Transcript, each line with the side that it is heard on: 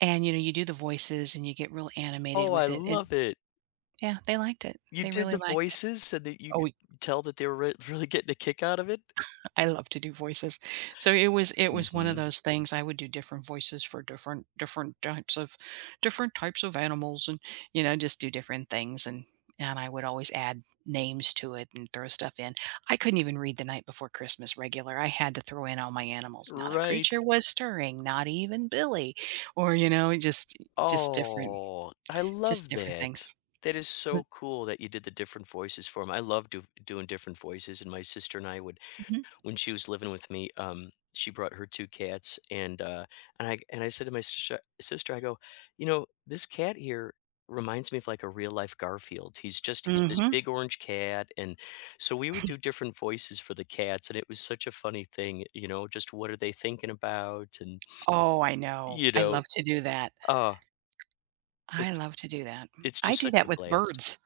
right: And, you know, you do the voices, and you get real animated
left: Oh, I
right: with it, and
left: love it.
right: Yeah, they liked it.
left: You
right: They
left: did
right: really
left: the
right: liked it.
left: voices so that you
right: Oh,
left: could
right: we
left: tell that they were re really getting a kick out of it?
right: I love to do voices. So, i it was it was one of
left: Mhm.
right: those things. I would do different voices for different different types of different types of animals and, you know, just do different things, and and I would always add names to it and throw stuff in. I couldn't even read The Night Before Christmas regular. I had to throw in all my animals, "Not a
left: Right.
right: creature was stirring, not even Billy." or, you know, just i just different
left: Oh, I
right: just
left: love
right: different
left: that.
right: things.
left: That is
right: [unintelligible]
left: so cool that you did the different voices for him. I love do doing different voices, and my sister and I would
right: Mhm.
left: When she was living with me, um, she brought her 2 cats, and, uh and I and I said to my sister sister, I go, "You know, this cat here reminds me of, like, a real life Garfield." He's just he's this
right: Mhm.
left: big orange cat, and So, we would do different voices for the cats, and it was such a funny thing, you you know, just what are they thinking about, and
right: Oh, I know.
left: you
right: I
left: know
right: love to do that.
left: uh
right: I
left: it's
right: love to do that.
left: it's
right: I
left: just
right: do
left: such
right: that
left: a
right: with
left: blast.
right: birds.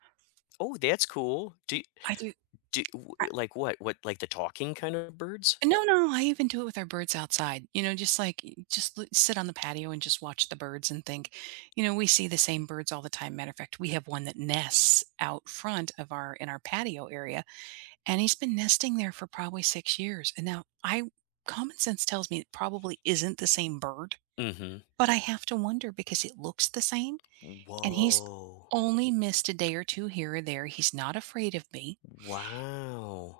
left: Oh, that's cool. Do y
right: I do
left: do y w
right: I
left: like, what what like, the talking kinda birds?
right: No, no, I even do it with our birds outside. You know, just like you just loo sit on the patio and just watch the birds and think. You know, we see the same birds all the time, matter of fact, we have one that nests out front of our in our patio area, and he's been nesting there for probably 6 years, and, now, I w common sense tells me it probably isn't the same bird,
left: Mhm.
right: but I have to wonder because it looks the same, and he's
left: Woah.
right: only missed a day or 2 here or there, he's not afraid of me.
left: Wow.